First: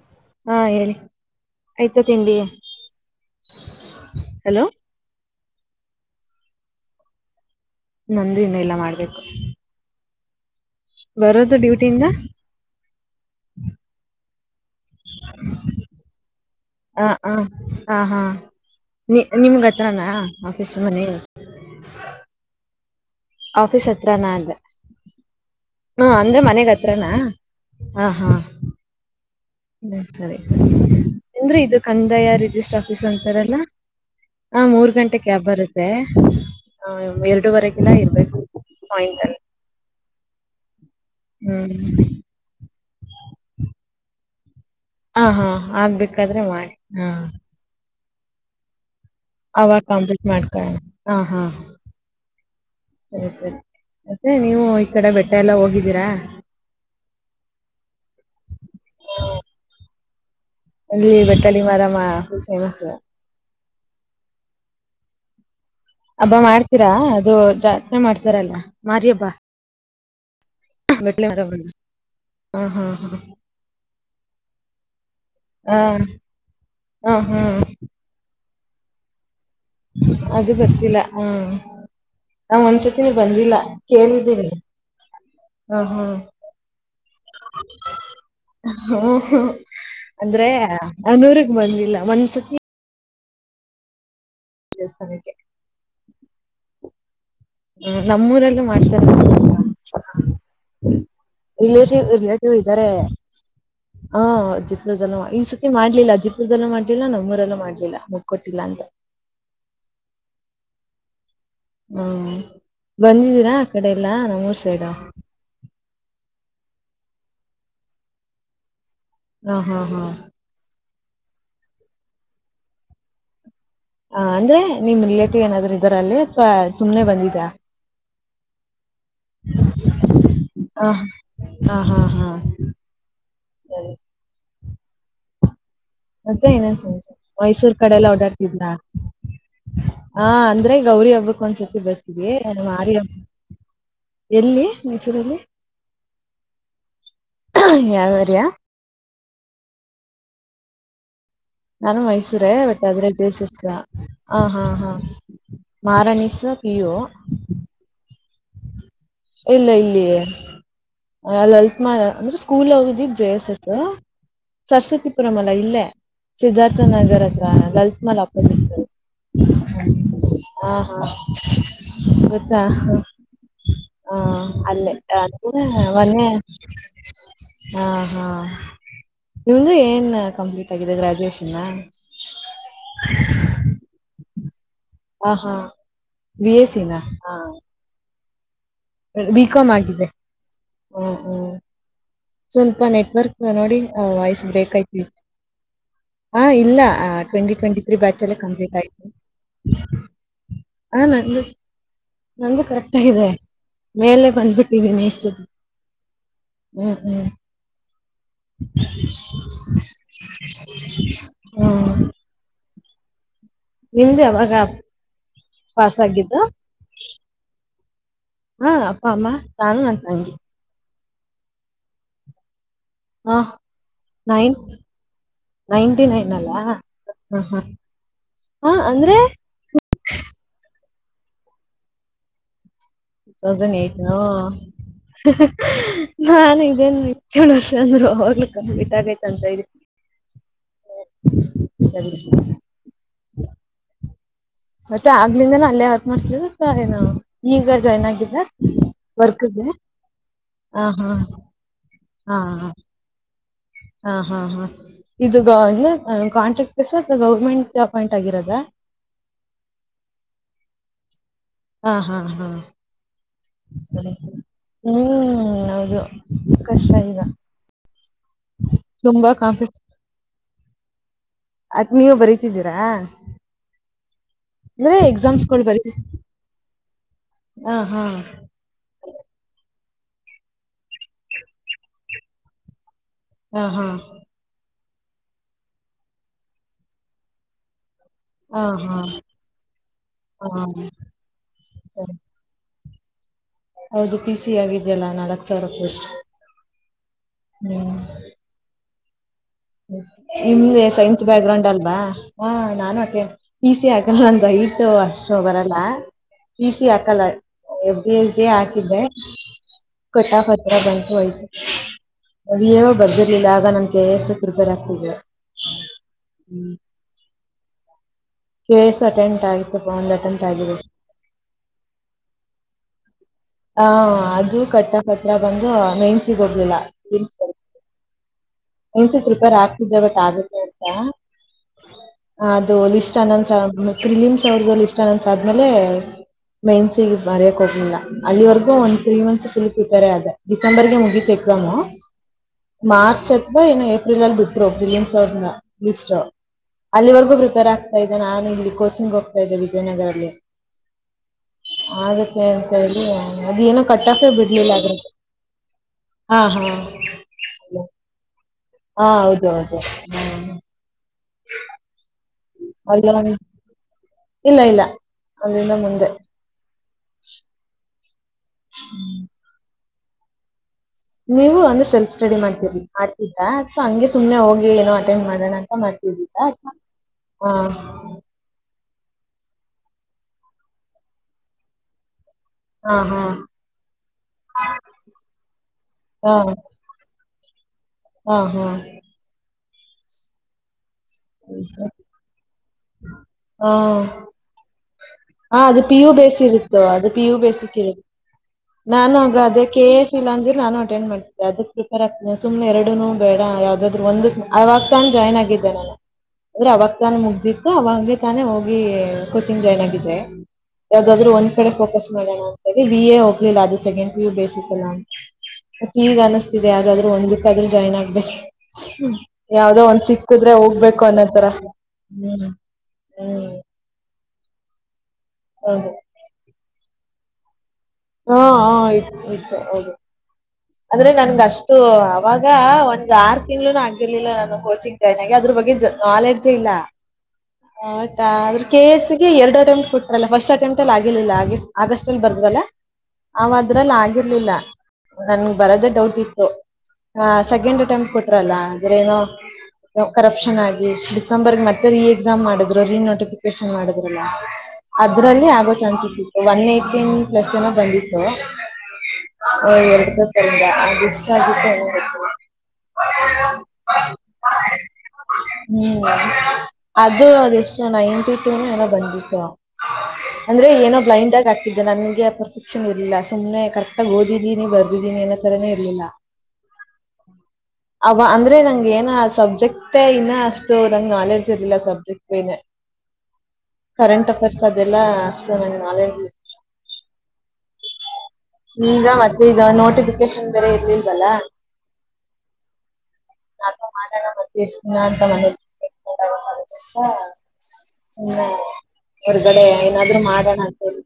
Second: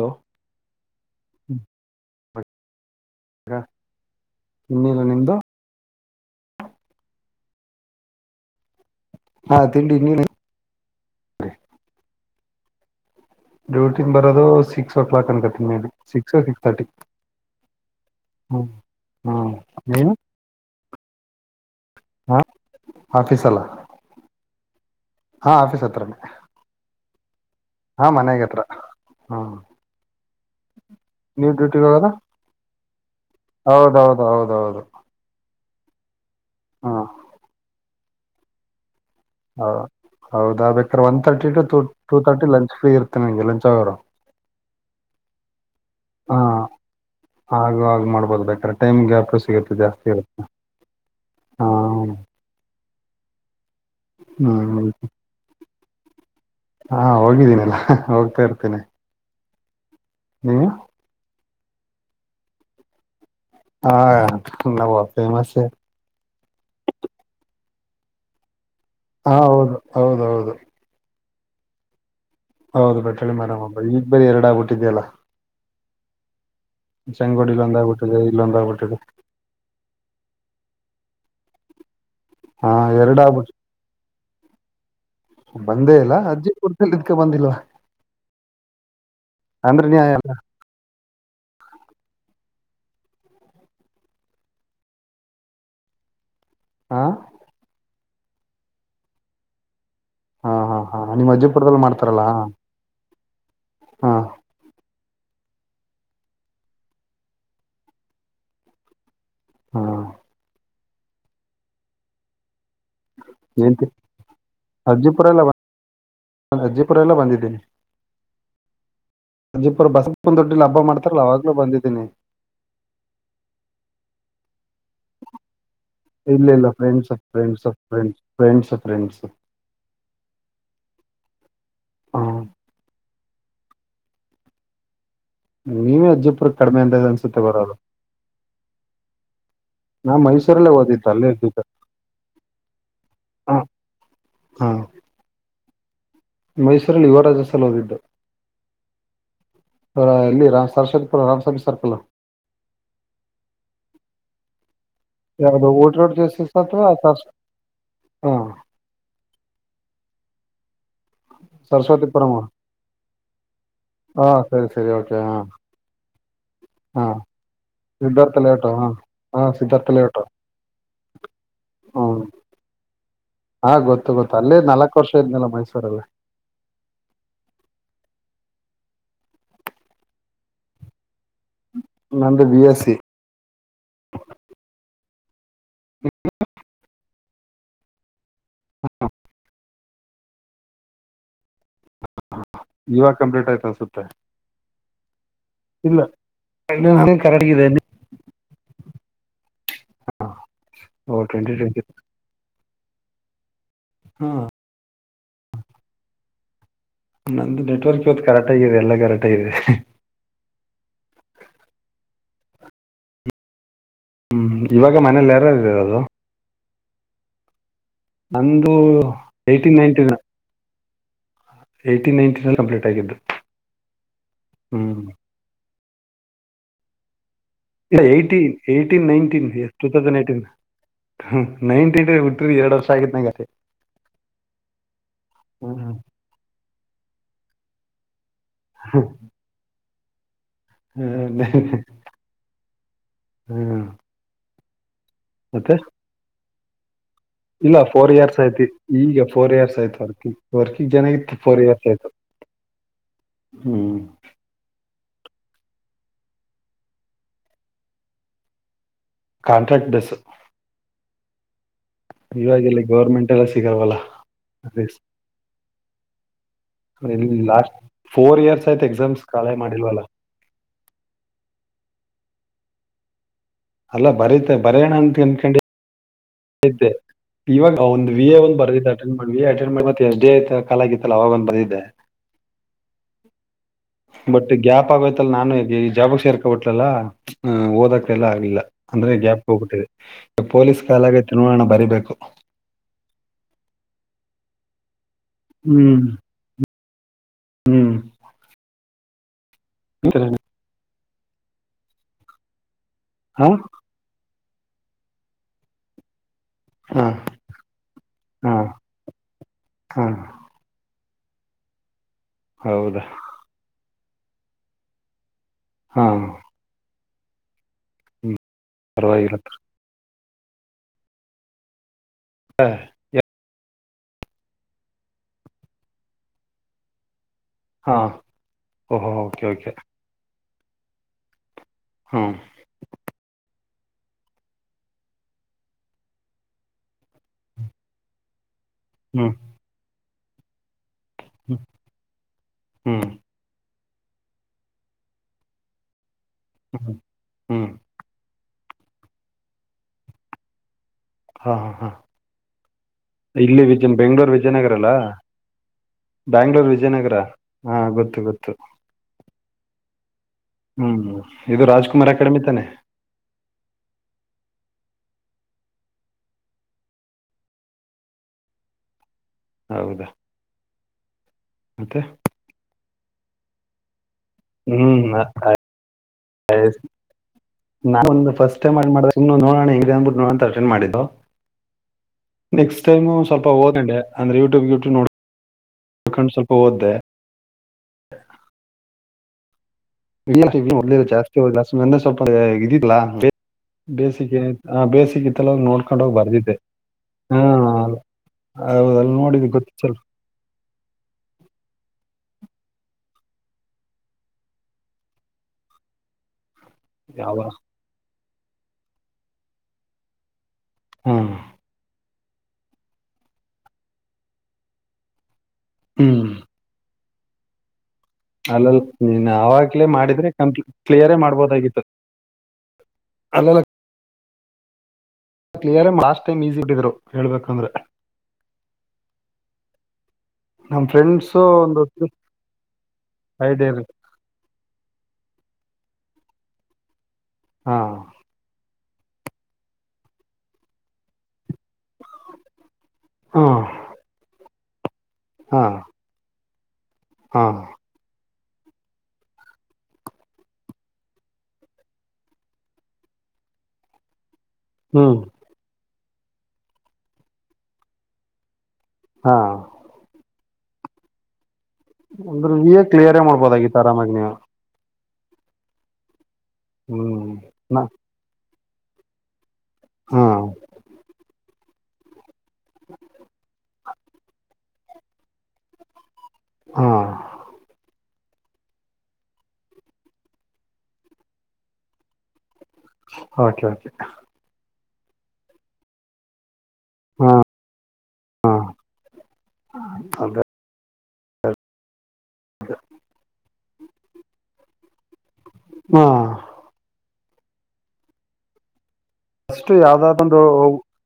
Low ಹಾ ಹೇಳಿ ಆಯ್ತು ತಿಂಡಿ. ಗ ಹಲೋ ತಿನ್ನಿಲ್ಲ ನಿಮ್ದು. ನಂದ್ ಇನ್ನ ಇಲ್ಲಾ ಮಾಡ್ಬೇಕು. ಹಾ ತಿಂಡಿ ನೀನು. ಬರೋದು ಡ್ಯೂಟಿಯಿಂದ. ಡೂಟಿನ್ ಬರೋದು ಸಿಕ್ಸ್ ಓ ಲಾಕ್ ಅನ್ಕತೀನಿ ಮೆಬಿ ಸಿಕ್ಸ್ ಸಿಕ್ಸ್ ತರ್ಟಿ. ಅ ಅ, ಹ ಹಾ, ಹ್ಮ್ ನಿ ಹ್ಮ್ ನಿಮ್ಗ ಹತ್ರನಾ ನೀನು ಆಫೀಸ್ ಮನೆ ಹಾ ಆಫೀಸ್ ಹತ್ರಾನ ಅಂದೇ. ಹಾ ಆಫೀಸ್ ಹಾ ಹತ್ರನೇ ಅಂದ್ರೆ ಮನೆಗ್ ಹತ್ರನಾ ಹಾ ಹಾ. ಮನೆಗೆ ಹತ್ರ ಹಾ ಹ್ಮ ಸರಿ ಸರಿ ನೀವ್ ಏನ್ರೀ ಇದು ಕಂದಾಯ ರಿಜಿಸ್ಟರ್ ಆಫೀಸ್ ಅಂತಾರಲ್ಲಾ. ಹೌದೌದ ಹೌದ್. ಹ ಮೂರ್ ಗಂಟೆಗ್ ಕ್ಯಾಬ್ ಬರುತ್ತೆ ಹಾ ಎರಡುವರೆಗಲ್ಲ ಇರ್ಬೇಕು ಪಾಯಿಂಟ್ ಅಲ್ಲಿ. ಹ ಹೌದಾ ಬೇಕಾದ್ರೆ ಒನ್ ತರ್ಟಿ ತು ಹ್ಮ್ ಟೂ ತರ್ಟಿ ಲಂಚ್ ಫ್ರೀ ಇರ್ತನೆ ನಿಂಗೆ ಲಂಚ್ ಅವರು. ಹ ಹಾ ಹಾ ಆಗ್ಬೇಕಾದ್ರೆ ಮಾಡಿ ಹಾ ಆಗ ಆಗ ಮಾಡ್ಬೋದ ಬೇಕಾರ ಟೈಮ್ ಗ್ಯಾಪಸ್ ಅವಾಗ ಕಂಪಿಟ್ ಮಾಡ್ಕ ಹ ಹಾ ಸರಿ ಸರಿ ಮತ್ತೆ ನೀವು ಈ ಹ್ಮ್ ಕಡೆ ಬೆಟ್ಟ ಎಲ್ಲ ಹೋಗಿದ್ದೀರಾ. ಹಾ ಹೋಗಿದ್ದೀನಿಲ್ಲ ಹೋಗ್ತಾ ಇರ್ತೀನಿ. ನೀ ಅಲ್ಲಿ ಬೆಟ್ಟಾಲ ಮಾರಮ್ಮ ಫುಲ್ ಫೇಮಸ್. ಹಾ ನಾವ್ ಫೇಮಸೆ ಅಬ್ಬ ಮಾಡ್ತೀರಾ ಅದು ಜಾತ್ರೆ ಮಾಡ್ತಾರಲ್ಲ. ಮಾರಿ ಹಬ್ಬ ಹ ಹೌದು ಹೌದ ಹೌದು. [unintelligible] ಹಾ ಹಾ ಹೌದ ಬೆಟ್ರಳಿ ಮಾರಾಮ ಹಬ್ಬ ಈಗ ಬೆಳೆ ಯಡ ಆಗ್ಬಟ್ಟಿದ್ಯಲ್ಲ. ಹಾ ಹಾ ಹಾ ಚಂಗೋಡಿಲ್ಲೊಂದ ಆಗ್ಬಿಟ್ಟಿದ ಇಲ್ಲೊಂದ ಆಗ್ಬಿಟ್ಟಿದ. ಅದು ಬರ್ತಿಲ್ಲ ಹಾ. ಆ ಹಾ ಒಂದ್ಸತಿ ನು ಎರಡ ಆಗ್ಬಿಟ್ಟು ಬಂದಿಲ್ಲ ಕೇಳಿದ್ದೀನೀ. ಬಂದೇ ಇಲ್ಲ ಅಜ್ಜಿ [unintelligible] ಇದ್ಕ ಬಂದಿಲ್ವ. ಹ ಹಾ ಅಂದ್ರೆ ನೀ ಹಾ ಅಂದ್ರೆ ಆ ನೂರ್ಗ ಬಂದಿಲ್ಲ ಒನ್ಸತಿ. ದೇಸ್ಥಾನಕ್ಕೆ ಹಾ ಹ ನಮ್ಮೂರಲ್ಲು ಮಾಡ್ತಾರ [unintelligible] ಹಾ ಹಾ ಹಾ ನೀಮ್ಮ ಅಜ್ಜಪುರದಲ್ಲ ಮಾಡ್ತಾರಲ್ಲಾ. ಇದರೆ ಹ ಜಿಪ್ಲದನು ಐಸ್ ಮಾಡ್ಲಿಲ್ಲ ಜಿಪುರದಲ್ಲೂ ಮಾಡ್ಲಿಲ್ಲ ನಮ್ಮೂರಲ್ಲೂ ಮಾಡ್ಲಿಲ್ಲ ಮುಕಟ್ಟಿಲ್ಲ ಅಂತ ಹಾ ಹ್ಮ ಬಂದಿದ್ದೀರಾ ಆ ಏಂತ ಕಡೆ ಎಲ್ಲಾ ನಮ್ಮುರ್ ಸೈಡ್. ಅಜ್ಜಿಪುರ ಎಲ್ಲ ಅಜ್ಜಿಪುರ ಎಲ್ಲ ಬಂದಿದ್ದೀನಿ ಹಾ ಹಾ ಅಜ್ಜಿಪುರ ಹಾ. ಬಸ ಬಂದೊ ಅಬ್ಬಾ ಮಾಡ್ತಾರಲ್ಲ ಅವಾಗ್ಲಲೂ ಬಂದಿದ್ದೀನಿ. ಆ ಅಂದ್ರೆ ನಿಮ್ ಲೇಟಿವ ಏನಾದ್ರು ಇದರಲ್ಲಿ ಅಥವಾ ಸುಮ್ನೆ ಬಂದಿದ್ರ. ಫ್ರೆಸ್ ಫ್ರೆಂಡ್ಸ್ ಫ್ರೆಂಡ್ಸ್ ಹ್ಮ ಹಾ ಹಾ ಹ ಹಾ ಸರಿ. ನೀವೇ ಮತ್ತೆ ಅಜ್ಜಿಪುರ ಏನೆನ ಕಡಿಮೆ ಅಂದ ಸಮಾಚ ಅನ್ಸುತ್ತೆ ಬರೋದು ಮೈಸೂರ್ ಕಡೆ ಎಲ್ಲ ಓಡಾಡ್ತಿದ್ರ. ನಾ ಹಾ ಮೈಸೂರಲ್ಲೇ ಅಂದ್ರೆ ಓದಿತ್ತು ಗೌರಿ ಅಲ್ಲೇ ಹಬ್ಬಕ ಇದ್ದಿದ್ದು ಒಂದ್ಸತಿ ಬರ್ತಿವಿ ಏನ್ ಮಾರಿ ಹಬ್ ಹ ಎಲ್ಲಿ ಹಾ ಮೈಸೂರಲ್ಲಿ ಮೈಸೂರಲ್ಲಿ ಯುವ ರಾಜಾಸಲ ಹೋಗಿದ್ದು. ಯಾವ್ ಏರಿಯಾ? ಹಾ ಅಲ್ಲಿ ರಾಮ್ [unintelligible] ನಾನು ಮೈಸೂರೆ ಬಟ್ ಆದ್ರೆ ಜೇಸಸ್ ಹ ಹಾ ಹ ಯಾವ್ದು ಊಟ ರೋಡ್ ಮಾರಾಣಿಸ ಪಿಯೋ ಹಾಂ ಇಲ್ಲಾ ಇಲ್ಲ ಹಾ ಲಲಿತ್ ಮಾ ಸರಸ್ವತಿಪುರಂ ಅಂದ್ರ ಸ್ಕೂಲ್ ಹೋಗಿದ್ದು ಜೆ ಎಸ್ ಎಸ್ ಹಾ ಸರಿ ಸರಿ ಓಕೆ ಸರಸ್ವತಿಪುರಾಂ ಹಾ ಅಲ್ಲ ಇಲ್ಲೇ ಸಿದ್ಧಾರ್ಥ ಹಾ ನಗರ ಆತ್ರ ಲಲಿತ ಮಲ್ ಸಿದ್ಧಾರ್ಥ ಅಪೋಸಿಟ್. ಲೇಔಟ್ ಹಾ ಹಾ ಸಿದ್ಧಾರ್ಥ ಲೇಔಟ್ ಹಾ ಹಾ ಹ್ಮ್ ಗೊತ್ತಾ ಗೊತ್ತು ಹಾ ಗೊತ್ತು ಅಲ್ಲೇ ನಾಲ್ಕು ವರ್ಷ ಹತ್ರ ನೆ ಇದ್ನಲ್ಲ ಪುರ ಮೈಸೂರಲ್ಲಿ ಒನ್ನೇ ಹಾ ಹಾ ನಿಮ್ದು ಏನ್ ಕಂಪ್ಲೀಟ್ ಆಗಿದೆ ಗ್ರಾಜುಯೇಷನ್. ನಂದ ಬಿ ಎಸ್ಸಿ. ಹ ಹಾ ಬಿ ಎಸ್ ಸಿ ನಾ ಹ ಹಾ [inaudible] ಬಿ. ಕಾಂ. ಆಗಿದೆ ಹ ಹ್ಮ್. ಸ್ವಲ್ಪ ಇವಾಗ ನೆಟ್ವರ್ಕ್ ಕಂಪ್ಲೀಟ್ ಆಯ್ತು ನೋಡಿ ಅನ್ಸುತ್ತೆ ವಾಯ್ಸ್ ಬ್ರೇಕ್ ಆಯ್ತಿತಿ. ಇಲ್ಲ ಹಾ ಇಲ್ಲ ಕರೆಕ್ಟ್ ಟ್ವೆಂಟಿ ಇದೆ ಟ್ವೆಂಟಿ ತ್ರೀ ಬ್ಯಾಚಲ್ವೇ ಕಂಪ್ಲೀಟ್ ಆಯ್ತು. ಹಾ ಆ ಓ ನಂದು ಟ್ವೆಂಟಿ ಟ್ವೆಂಟಿ. ನಂದು ಕರೆಕ್ಟಾಗಿದೆ ಹಾ ಮೇಲೆ ಬಂದ್ಬಿಟ್ಟಿದ್ದೀನಿ ಇಷ್ಟ್, ಹ್ಮ ಹ್ಮ್. ನೆಟ್ವರ್ಕ್ ಇತ್ ಕರೆಕ್ಟ್ ಆಗಿದೆ ಎಲ್ಲ ಕರೆಕ್ಟ್ ಆಗಿದೆ. ಹ್ಞ. ನಿಮ್ದು ಹ್ಮ್ ಯಾವಾಗ ಇವಾಗ ಮನೇಲಿ ಯಾರು ಪಾಸ್ ಇರೋದು ಆಗಿದ್ದು? ನಂದು ಅಪ್ಪ, ಅಮ್ಮ, ಎಟಿನ್ ನಾನು, ನನ್ ನೈನ್ಟಿನ್. ತಂಗಿ. ಎಟಿನ್ ನೈಂಟೀಸ್ ಅಲ್ಲಿ ಅಪ್ಡೇಟ್ ಆಗಿದ್ದು. ಹಾ ನೖನ್ ಹ್ಮ್ ನೖಂಟಿ ನೈನ್ ಅಲ್ಲಾ ಹ ಹಾ... ಇಲ್ಲಾ eighty eighteen nineteen year. Two thousand eighteen ಹ್ಮ್ ನೈಂಟಿನ್ ತ್ ಹುಟ್ಟಿದ್ರೆ ಎರಡು ವರ್ಷ್. ಟೂ ತೌಸಂಡ್ ಏಟಿನ್ ನಾ ಇದೇನ್ತ್ಯೇಳ ವರ್ಷ ಅಂದರು ಅವೋಗ್ಲ ಕಂಪ್ಲೀಟ್ ಅಂತ ಇದಿ ಹ್ಮ ಇದ್ದೆ. ಹ್ಮ ಮತ್ತೆ ಆಗ್ಲಿಂದನು ಅಲ್ಲೇ ವರ್ಕ್ ಮಾಡ್ತಿದಾರಾ ಅಥವಾ ಏನು ಈಗ ಇಲ್ಲ ಜಾಯ್ನ್ ಫೋರ್ ಆಗಿದ್ದ ಇಯರ್ಸ್ ಆಯ್ತು ಈಗ ಫೋರ್ ವರ್ಕ್ಗೆ ಇಯರ್ಸ್ ಆಯ್ತು ವರ್ಕಿ ಹಾ ವರ್ಕಿಗ್ ಜಾಯ್ನ್ ಹಾ ಆಗಿ ಫೋರ್ ಇಯರ್ಸ್ ಆಯ್ತು. ಹಾ ಹ ಹ್ಮ್ ಹಾ ಹಾ ಇದು ಏನು ಕಾಂಟ್ರಾಕ್ಟ್ ಬೇಸಾ ಅಥ್ವಾ ಗೌರ್ಮೆಂಟ್ ಅಪಾಯಿಂಟ್ ಆಗಿರೋದ? Contract base. ಹಾ ಹಾ ಹಾ ಇವಾಗಿಲ್ಲಿ ಗೌರ್ಮೆಂಟ್ ಎಲ್ಲ ಸಿಗಲ್ವಲ್ಲ. ಸರಿ ಸರಿ ಅದ ಹ್ಮ್ ಹೌದು ಕಷ್ಟ ಈಗ ಇಲ್ಲಿ ಲಾಸ್ಟ್ ಫೋರ್ ಇಯರ್ಸ್ ಆಯ್ತಾತ್. ಮ್ಸ್ ತುಂಬಾ ಕಾಲೇ ಕಾಂಪಿಟ್ ಮಾಡಿಲ್ವಲ್ಲ. ಅದ್ನೀವೂ ಬರಿತಿದ್ದೀರಾ? ಅಲ್ಲ ಬರೀತ ಬರಿಯೋಣ ಅಂತ ಅನ್ಕೊಂಡಿ ಎಕ್ಸಾಮ್ಸ್ಗಳು ಬರೀತಿ ದ್ದೆ, ಹಾ ಇವಾಗ ಹಾ ಒಂದ್ ವಿ ಎ ಒಂದ್ ಬರ್ದಿದ್ ಅಟೆಂಡ್ ಮಾಡ್ ಅಟೆಂಡ್ ಮಾಡಿ ಮ ಎಸ್ ಡಿ ಎ ಕಾಲ್ ಆಗಿತ್ತಲ್ಲ ಅವಾಗ ಒಂದ ಬರ್ದಿದ್ದೆ. ಹಾ ಹಾ ಬಟ್ ಗ್ಯಾಪ್ ಆಗೋಯ್ತಲ್ಲ ನಾನು ಜಾಬ್ಗ ಸೇರ್ಕಬಟ್ಲಲ್ಲಾ ಓದಕ್ ಎಲ್ಲ ಆಗ್ಲಿಲ್ಲ ಹಾ ಹಾ ಅಂದ್ರೆ ಗ್ಯಾಪ್ ಹೋಗಬಿಟ್ಟಿದೆ ಈ ಹಾ ಪೊಲೀಸ್ ಕಾಲಾಗೖತ್ ನೋಡೋಣ ಬರಿಬೇಕು. ಸರಿ ಹೌದು ಪಿ ಸಿ ಆಗಿದ್ಯಲ್ಲಾ ನಾಲ್ಕ್ ಸಾವಿರ ಫ್ರೆಶ್ ಹ್ಮ್ ಹ್ಮ್. ನಿಮ್ದೆ ಸೈನ್ಸ್ ಬ್ಯಾಕ್ ಗ್ರೌಂಡ್ ಅಲ್ವಾ ಹ ನಾನು ಅಟೆಂಡ್ ಹ ತ್ತೆ ಹಾಗಲ್ಲ ಅಂತ ದಯವಿಟ್ಟು ಅಷ್ಟು ಬರಲ್ಲ ಪಿ ಸಿ ಹ ಹಾಕಲ್ಲ. ಎಫ್ ಜಿ ಐ ಜಿ ಹ ಹಾಕಿದ್ದೆ ಹ ಕಟ್ಟಾ ಪತ್ರ ಬಂತು ಹಯ್ತು. ವಿ ಇ ಓ ಹೌದಾ ಬರ್ದಿರ್ಲಿಲ್ಲ ಆಗ ನಮಗೆ ಕೆ ಎಸ್ಗ್ ಪ್ರಿಪೇರ್ ಆಗ್ತಿದೆ. ಹಾ [inaudible] ಹ್ಮ್ ಕೇಸ್ ಪರವಾಗಿಲ್ಲ ಅಟೆಂಟ್ ಆಗಿತ್ತಪ್ಪ ಒಂದು ಅಟೆಂಟ್ ಆಗಿದಿ ಹಾ ಎ ಹ ಅದು ಕಟ್ಟಪತ್ರ ಬಂದು ಮೇನ್ಸಿಗ್ ಹೋಗ್ಲಿಲ್ಲ. ಹಾ ಓಹೋ ಒನ್ಸ್ ಓಕೆ ಪ್ರಿಪೇರ್ ಓಕೆ ಆಗ್ತಿದ್ದೆ ಬಟ್ ಆಗುತ್ತೆ ಅಂತ ಹು ಅದು ಲಿಸ್ಟ್ ಅನೌನ್ಸ್ ಆಗ್ಬೇಕು ಕ್ರಿಲಿಮ್ಸ್ ಅವ್ರದ್ದು ಲಿಸ್ಟ್ ಅನ್ನನ್ಸ ಆದ್ಮೇಲೆ. ಮೈನ್ಸಗ್ ಬರ್ಯಕ್ ಹೋಗ್ಲಿಲ್ಲ ಅಲ್ಲಿವರೆಗೂ ಒಂದ ತ್ರೀ ಹ್ಮ್ ಮಂತ್ಸ್ ಫುಲ್ ಪ್ರಿಪೇರೆ ಅದೆ ಡಿಸೆಂಬರ್ಗೆ ಮುಗಿತ್. ಕೆ ಎಕ್ಸಾಮು ಹ್ಮ್ ಮಾರ್ಚ್ ಎತ್ ಬ ಏನೋ ಏಪ್ರಿಲ್ ಅಲ್ಲಿ ಬಿಟ್ಟರು ಪ್ರಿಲಿಮ್ಸ್ ಅವ್ರ್ನ ಲಿಷ್ಟು. ಹ್ಮ ಅಲ್ಲಿವರ್ಗೂ ಪ್ರಿಪೇರ್ ಆಗ್ತಾ ಇದೆ ನಾನು ಇಲ್ಲಿ ಕೋಚಿಂಗ್ ಹೋಗ್ತಾದ್ದೆ ವಿಜಯ್ನಗರಲ್ಲಿ. ಹಾ ಹಾ ಹಾ ಆಗುತ್ತೆ ಅಂತ ಹೇಳ್ ಇಲ್ಲಿ ವಿಜಯನ್ ಬೆಂಗ್ಳೂರ್ ವಿಜಯನಗರಲ ಹಾ ಹಾ ಬ್ಯಾಂಗ್ಳೂರ್ ವಿಜಯನಗರ. ಹಾ ಗೊತ್ತು ಗೊತ್ತು. ಹಾ ಹೌದು ಹೌದು ಹ. ಹ್ಮ್ ಇದು ರಾಜ್ಕುಮಾರ್ ಅಕಾಡೆಮಿ ತಾನೆ. ಅಲ್ಲನ್. ಇಲ್ಲ ಇಲ್ಲ ಅಲ್ಲಿಂದ ಮುಂದೆ. [unintelligible] ಹೌದಾ ನೀವು ಅಂದ್ರೆ ಮತ್ತೆ ಸೆಲ್ಫ್ ಸ್ಟಡಿ ಮಾಡ್ತಿರ ಮಾಡ್ತಿದ್ರ ಇಲ್ಲ ಹಂಗೆ ಸುಮ್ನೆ ಹೋಗ್ ಹಾಗೆ ಏನೋ ಹ್ಮ್ ಅಟೆಂಡ್ ಮಾಡಣ ಅಂತ ಮಾಡ್ತಿದ್ದ ಅತ್ವ ಹ. ನಮ್ದು ಫಸ್ಟ್. ಫಸ್ಟ್ ಟೈಂ ಅಟೆಂಡ್ ಮಾಡ್ದಾಗ ಸುಮ್ನೆ ನೋಡಣ ಹೆಂಗಿದೆ ನೋಡಣ ಅಂತ ಅಟೆಂಡ್ ಮಾಡಿದ್ದು. ನೆಕ್ಸ್ಟ್ ಹಾ ಟೈಮ್ ಹಾ ಸ್ವಲ್ಪ ಓದಂಡೆ ಅಂದ್ರೆ ಯೂಟ್ಯೂಬ್ ಯೂಟ್ಯೂ ನೋ ನೋಡ್ಕೊಂಡು ಹಾ ಸ್ವಲ್ಪ ಓದ್ದೆ. ಹಾ ಹಾ ಇ ಎಲ್ ಸಿ ಬಿ ಮೊದ್ಲೆಲ್ಲಾ ಜಾಸ್ತಿ ಹ ಸ್ವಲ್ಪ ಇದಿಲ್ಲ ಹಾ ಬೇಸಿಗೆ. ಹ ಬೇಸಿಕ್ ಹಾ ಇತ್ತಲ್ಲೋಗ್ ಅದು ಪಿ ನೋಡ್ಕೊಂಡ್ ಯು ಹೋಗ್ ಬೇಸ್ ಬರ್ದಿದ್ದೆ ಇರುತ್ತೋ ಅದು ಪಿ ಯು ಹಾ ಬೇಸಿಕ್ ಅ. ಇರುತ್ತೆ ಹೌದ್ ಅಲ್ ನಾನು ನೋಡಿದ್ ಅದೇ ಕೆ ಗೊತಿತ್ಲ್ರಿ ಎಸ್ ಇಲ್ಲ ಅಂದ್ರ ನಾನು ಅಟೆಂಡ್ ಮಾಡ್ತಿದ್ದ ಅದಕ್ ಪ್ರಿಪರ್ ಆಗ್ತೇನೆ ಸುಮ್ನೆ ಎರಡುನು ಬೇಡ ಯಾವ್ದಾದರು ಒಂದು ಅವಾಗ್ ತಾನ್ ಜಾಯ್ನ್ ಆಗಿದ್ದೆ ನಾನು ಅಂದ್ರೆ ಅವಾಗ್ ತಾನ್ ಯಾವ ಮುಗ್ದಿತ್ತು ಅವಂಗೆ ತಾನೇ ಹೋಗಿ ಕೋಚಿಂಗ್ ಜಾಯ್ನ್ ಆಗಿದ್ದೆ ಹ್ಮ್ ಯಾವ್ದಾದ್ರು ಒಂದು. ಕಡೆ ಫೋಕಸ್ ಮಾಡೋಣ ಅಂತ ಬಿ ಎ ಹೋಗ್ಲಿಲ್ಲ ಅದು ಸೆಕಂಡ ಪಿಯು ಬೇಸಿಕಲ್ಲ ಅಂತ. ಮತ್ತ್ ಈಗ ಹ್ಮ್ ಅನಿಸ್ತಿದೆ ಯಾವ್ದ್ರರು ಒಂದುಕ್ ಆದ್ರೂ ಜಾಯಿನ್ ಆಗ್ಬೇಕ್ ಅಲ್ಲಲ್ನ್ ಯಾವಾಗ್ಲೇ ಮಾಡಿದ್ರೆ ಕಂಪ್ ಹೋಗ್ಬೇಕು ಕ್ಲಿಯರೇ ಅನ್ನೋತರ ಮಾಡ್ಬೋದಾಗಿತ್ತು. ಹ್ಮ್ ಹ್ಮ್ ಅಲ್ಲಲ್. ಕ್ಲಿಯರ್ ಹೌದು ಮಾಸ್ಟ್ ಟೈಮ್ ಈಸಿ ಇಟ್ಟಿದ್ರು ಹೇಳ್ಬೇಕಂದ್ರೆ. ಹಾ ಹ ಇತ್ತು ಇತು ಹೌದು. ನಮ್ ಅಂದ್ರೆ ಫ್ರೆಂಡ್ಸ್ ನನ್ಗ ಅಷ್ಟು ಒಂದು ಅವಾಗ ಒಂದ್ ಆರು ಐಡಿಯಾ ತಿಂಗ್ಳುನು ಇರುತ್ತೆ. ಆಗಿರ್ಲಿ ಗೊತಿರ್ಲಿಲ್ಲ ನಾನು ಕೋಚಿಂಗ್ ಜಾಯಿನ್ ಆಗಿ ಅದ್ರ ಬಗ್ಗೆ ನಾಲೆಡ್ಜ ಇಲ್ಲ ಹಾ ಆಯ್ತಾ ಅದ್ರು. ಕೆ ಎಸ್ ಗೆ ಎರಡ್ ಅಟೆಂಪ್ಟಿ ಕೊಟ್ಟಾರಲ್ಲ ಫಸ್ಟ್ ಅಟೆಂಟ್ ಅಲ್ ಆಗಿರ್ಲಿಲ್ಲ ಆಗಸ್ಟ್ ಅಲ್ ಬರ್ದವಲ್ಲ. ಹಾ ಅವದ್ರಲ್ಲ ಆಗಿರ್ಲಿಲ್ಲ ನನ್ಗ ಹಾ ಬರದೇ ಡೌಟ್ ಇತ್ತು. ಹಾ ಸೆಕೆಂಡ್ ಅಟೆಂಪ್ಟ್ ಕೊಟ್ರಲ್ಲ ಆದ್ರ್ ಏನೋ. ಕರಪ್ಷನ್ ಆಗಿ ಡಿಸೆಂಬರ್ ಮತ್ತೆ ರೀ ಎಕ್ಸಾಮ್ ಮಾಡಿದ್ರು ರೀನೋಟಿಫಿಕೇಶನ್ ಮಾಡುದ್ರಲ್ಲ. ಹ್ಮ್ ಅದ್ರಲ್ಲಿ ಆಗೋ ಚಾನ್ಸಸ್ ಇತ್ತು ಒನ್ ಏಟಿನ್ ಪ್ಲಸ್ ಏನೋ ಬಂದಿತ್ತು. ಹಾ ಹ ಎರ್ಡ್ ಬೇಕ್ರಿಂದ ಅ ಇಷ್ಟ ಆಗುತ್ ನೋಡ್ ಅಂದ್ರೆ ವಿ ಏ ಕ್ಲಿಯರೇ ಮಾಡ್ಬೋದಾಗಿತ್ತು ಆರಾಮಾಗಿ ನೀವು. ಹ್ಮ್ ಅದು ಹ್ಮ್ ನ ಅದೆಷ್ಟು ನೈಂಟಿಟು ಏನೊ ಬಂದಿತ್ತು. ಹಾ ಅಂದ್ರೆ ಏನೋ ಬ್ಲೈಂಡ್ ಆಗಿ ಆಗ್ತಿದ್ದೆ ನಂಗೆ ಶಿಕ್ಷಣ ಇರ್ಲಿಲ್ಲ ಸುಮ್ನೆ ಕರೆಕ್ಟ್ ಆಗಿ ಓದಿದ್ದೀನಿ ಬರ್ದಿದೀನಿ ಏನೋ ತರನೇ ಇರ್ಲಿಲ್ಲ ಹಾ ಅವ ಅಂದ್ರೆ ನಂಗ ಏನ ಸಬ್ಜೆಕ್ಟ್ ಇನ್ನ ಅಷ್ಟು ನ ನಾಲೆಡ್ಜ್ ಇರ್ಲಿಲ್ಲ ಸಬ್ಜೆಕ್ಟ್ ನ್ ಓಕೆ ಓಕೆ ಕರೆಂಟ್ ಅಫೇರ್ಸ್ ಅದೆಲ್ಲ ಅಷ್ಟು ನನಗೆ ನಾಲೆಜ್ ಹಾ ಈಗ ಮತ್ತಾ ಅದ ಅದೇ ನೋಟಿಫಿಕೇಶನ್ ಬೇರೆ ಇರ್ಲಿಲ್ವಲ್ಲ ಹೌ ನ ಮಾಡೋಣ ಮತ್ತೆ ಎಷ್ಟು ದಿನ ಅಂತ ಮನ ಹಾ ಸುಮ್ಮನೆ ಹೊರ್ಗಡೆ ಏನಾದ್ರರು ಮಾಡೋಣ ಅಂತೇಳಿ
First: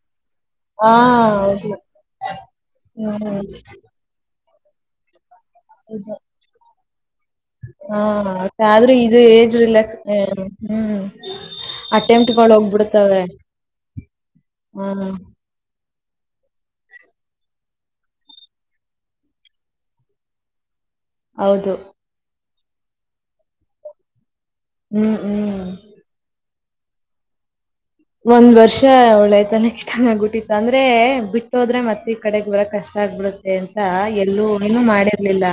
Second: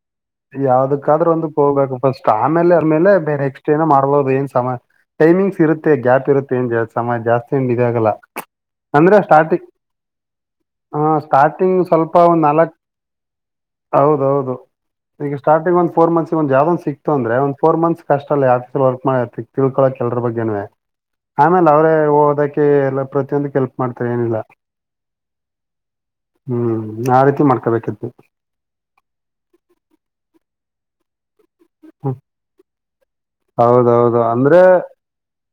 ಯಾವದಕ್ಕಾದ್ರೂ ಒಂದ ಹೋಗ್ಬೇಕು ಫಸ್ಟ್ ಆಮೇಲೆ ಆಮೇಲೆ ಹ್ಮ್ ಬೇರೆ ಎಕ್ಸ್ಟೇನ ಮಾಡ್ಲೋದು ಏನ್ ಸಮಯ ಟೈಮಿಂಗ್ಸ್ ಇರುತ್ತೆ ನಿಜ. ಗ್ಯಾಪ್ ಇರುತ್ತೆ ಸಮಯ ಜಾಸ್ತಿ ಏನ್ ಹಾ ಇದಾಗಲ್ಲ ಆದ್ರೆ ಅಂದ್ರೆ ಇದು ಏಜ್ ಸ್ಟಾರ್ಟಿಂಗ್ ರಿಲ್ಯಕ್ಸ್ ಹ್ಮ್ ಹ ಸ್ಟಾರ್ಟಿಂಗ್ ಸ್ವಲ್ಪ ಅಟೆಂಪಟ್ ಒಂದ್ ಗಳ ನಾಲ್ಕ್ ಹೋಗ್ಬಿಡುತ್ತೆ ತವೆ ಹೌದೌದು ಈಗ ಸ್ಟಾರ್ಟಿಂಗ್ಂದ ಫೋರ್ ಮತ್ಸ್ ಯಾವುದೋ ಸಿಕ್ತ ಅ್ರಂದ ಫೋರ್ ಮತ್ಸ್ ಅಲ್ಲಿ ಆಫೀಸ್ನಲ್ಲಿ ವರ್ಕ್ ಮಾಡರ್ತಿ ತಿಳ್ಕೋಕ ಎಲ್ಲರ ಬಗ್ಗೆನೇ ವೇ ಆಮೇಲೆ ಹೌದು ಅವ್ರೇ ಓದಕ್ಕೆ ಎಲ್ಲ ಪ್ರತಿಯೊಂದಕ್ ಹೆಲ್ಪ್ ಮಾಡ್ತಾರೆ ಏನಿಲ್ಲ ಹ್ಮ್ ಹ್ಮ್ ಹ್ಮ್ ಆ ರೀತಿ ಮಾಡ್ಕೊಬೇಕಿತ್ತು ಒಂದ್ ವರ್ಷ ಒಳ್ಳೆತನ ಕಿ ತನ ಬಿುಟ್ಟಿತ್ತು ಅಂದ್ರೆ ಬಿಟ್ಟ ಬಿಟ್ಟೋದ್ರೆ ಮತ್ತೆ ಹ್ಮ ಈ ಕಡೆಗ್ ಬರಕ್ ಕಷ್ಟ ಆಗ್ಬಿಡುತ್ತೆ ಅಂತ ಹೌದೌದು ಎಲ್ಲೂ ಅಂದ್ರೆ ಏನು ಮಾಡಿರ್ಲಿಲ್ಲ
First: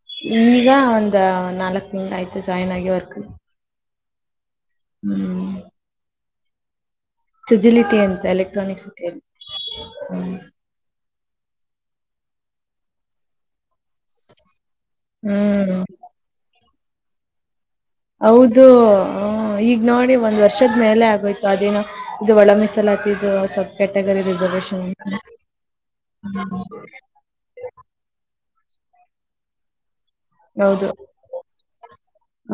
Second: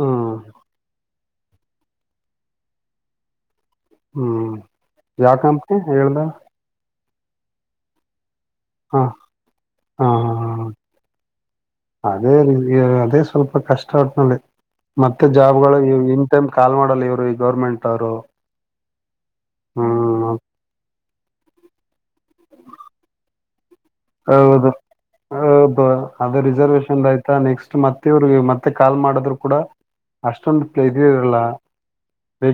ಹ್ಮ್ ಈಗ ಒಂದ ನಾಲ್ಕ್ ತಿಂಗಳ ಆಯ್ತು ಜಾಯಿನ್ ಆಗಿ ವರ್ಕ್ಗೆ ಹ್ಞ ಯಾವ ಕಂಪನಿ ಹೇಳ್ದ ಸಿಜಿಲಿಟಿ ಅಂತೆ ಅ ಹಾ ಹಾ ಹ ಹಾ ಅದೇ ಅದೇ ಸ್ವಲ್ಪ ಕಷ್ಟ ಒಟ್ನಲ್ಲಿ ಮತ್ತೆ ಜಾಬ್ ಹ್ಮ್ ಗಳು ಇನ್ ಟೈಮ್ ಕಾಲ್ ಮಾಡೋಲ್ಲ ಇವ್ರು ಈ ಗೌರ್ಮೆಂಟ್ ಅವರು ಹೌದು ಹ ಈಗ್ ನೋಡಿ ಹ್ಮ್ ಒಂದ್ ವರ್ಷ ವರ್ಷದ ಮೇಲೆ ಆಗೋಯತು ಅದೇನೋ ಇದು ಒಳ ಮೀಸಾಲಾತ್ತಿದ್ದು ಸ್ವಲ್ಪ ಹೌದು ಹೌದು ಅದ ರಿಸರ್ವೇಶನ್ ಆಯ್ತು ನೆಕ್ಸ್ಟ್ ಮತ್ತೆ ಇವ್ರ ಮತ್ತೆ ಕಾಲ್ ಮಾಡಿದ್ರು ಕೂಡಾ ಅಷ್ಟೊಂದು ಹೌದು ಇದು ಇರಲ್ಲ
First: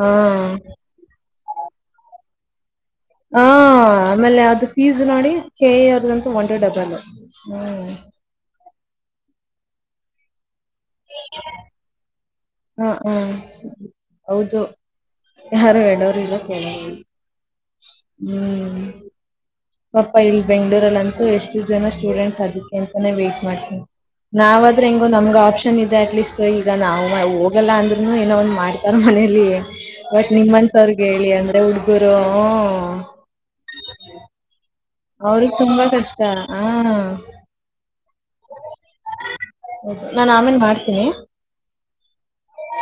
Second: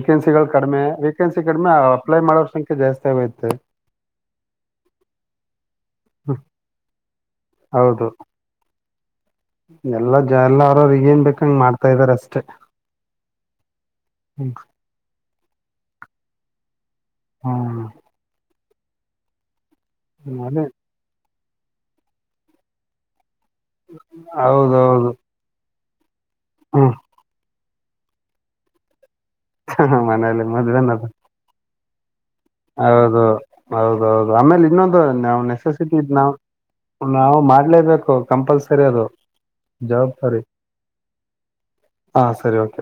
ಹಾ ಕಡಿಮೆ ವೇಕೆನ್ಸಿಗಳು ಕಡಿಮೆ ಅಪ್ಲೈ ಮಾಡೋರ ಸಂಖ್ಯ ಜಾಸ್ತಿ ಹ ಆಗೋಯ್ತೆ ಆಮೇಲೆ ಅದು ಪೀಸ್ ನೋಡಿ ಕೆರ್ದಂತೂ ಒಂದುಟ ಡಬಲ್ ಹ್ಮ್ ಹೌದು ಎಲ್ಲ ಜ ಎಲ್ಲರೋರ ಏನ್ ಬೇಕಂಗ್ ಮಾಡ್ತಾ ಇದಾರೆ ಅಷ್ಟೇ ಹಾ ಹಾ ಹೌದು ಯಾರು ಹೇಳೋರು ಈಗ ಕೇಳವರಿಲಾ ಹ್ಮ್ ಹ್ಮ್ ಪಪ್ಪಾ ಇಲ್ಲಿ ಅದೇ ಬೆಂಗಳೂರಲ್ಲಿ ಅಂತೂ ಎಷ್ಟು ಜನ ಸ್ಟೂಡೆಂಟ್ಸ್ ಅದಕ್ಕೆ ಅಂತಾನೇ ವೈಟ್ ಮಾಡ್ತಾರೆ ನಾವ ಆದ್ರೆ ಹೆಂಗೋ ಹೌದೌದು ನಮ್ಗ ಆಪ್ಷನ್ ಇದೆ ಅಟ್ಲೀಸ್ಟ್ ಈಗ ಹ್ಮ್ ನಾವು ಹೋಗಲ್ಲ ಅಂದ್ರುನು ಏನೋ ಒಂದ್ ಮಾಡ್ತಾರ ಮನೇಲಿ ಬಟ್ ಮನೇಲಿ ನಿಮ್ನ ಅಂತ ಮದ್ವೆನದು ಅರಗೆ ಹೇಳಿ ಅಂದ್ರೆ ಹುಡ್ಗಿ ಬ್ರೋ ಹು ಹೌದು ಹೌದೌದು ಆಮೇಲೆ ಇನ್ನೊಂದ್. ಅದು ನಾವ್ ಅವ್ರಿಗೆ ತುಂಬಾ ನೆಸಸಿಟಿ ಇದ್ ಕಷ್ಟ ನಾವ್ ಹಾ ನಾವು ಮಾಡ್ಲೇಬೇಕು ಕಂಪಲ್ಸರಿ ಅದು. ಹೌದ್ ನಾನ್ ಆಮೇಲ್ ಮಾಡ್ತೀನಿ. ಹ ಸರಿ ಓಕೆ.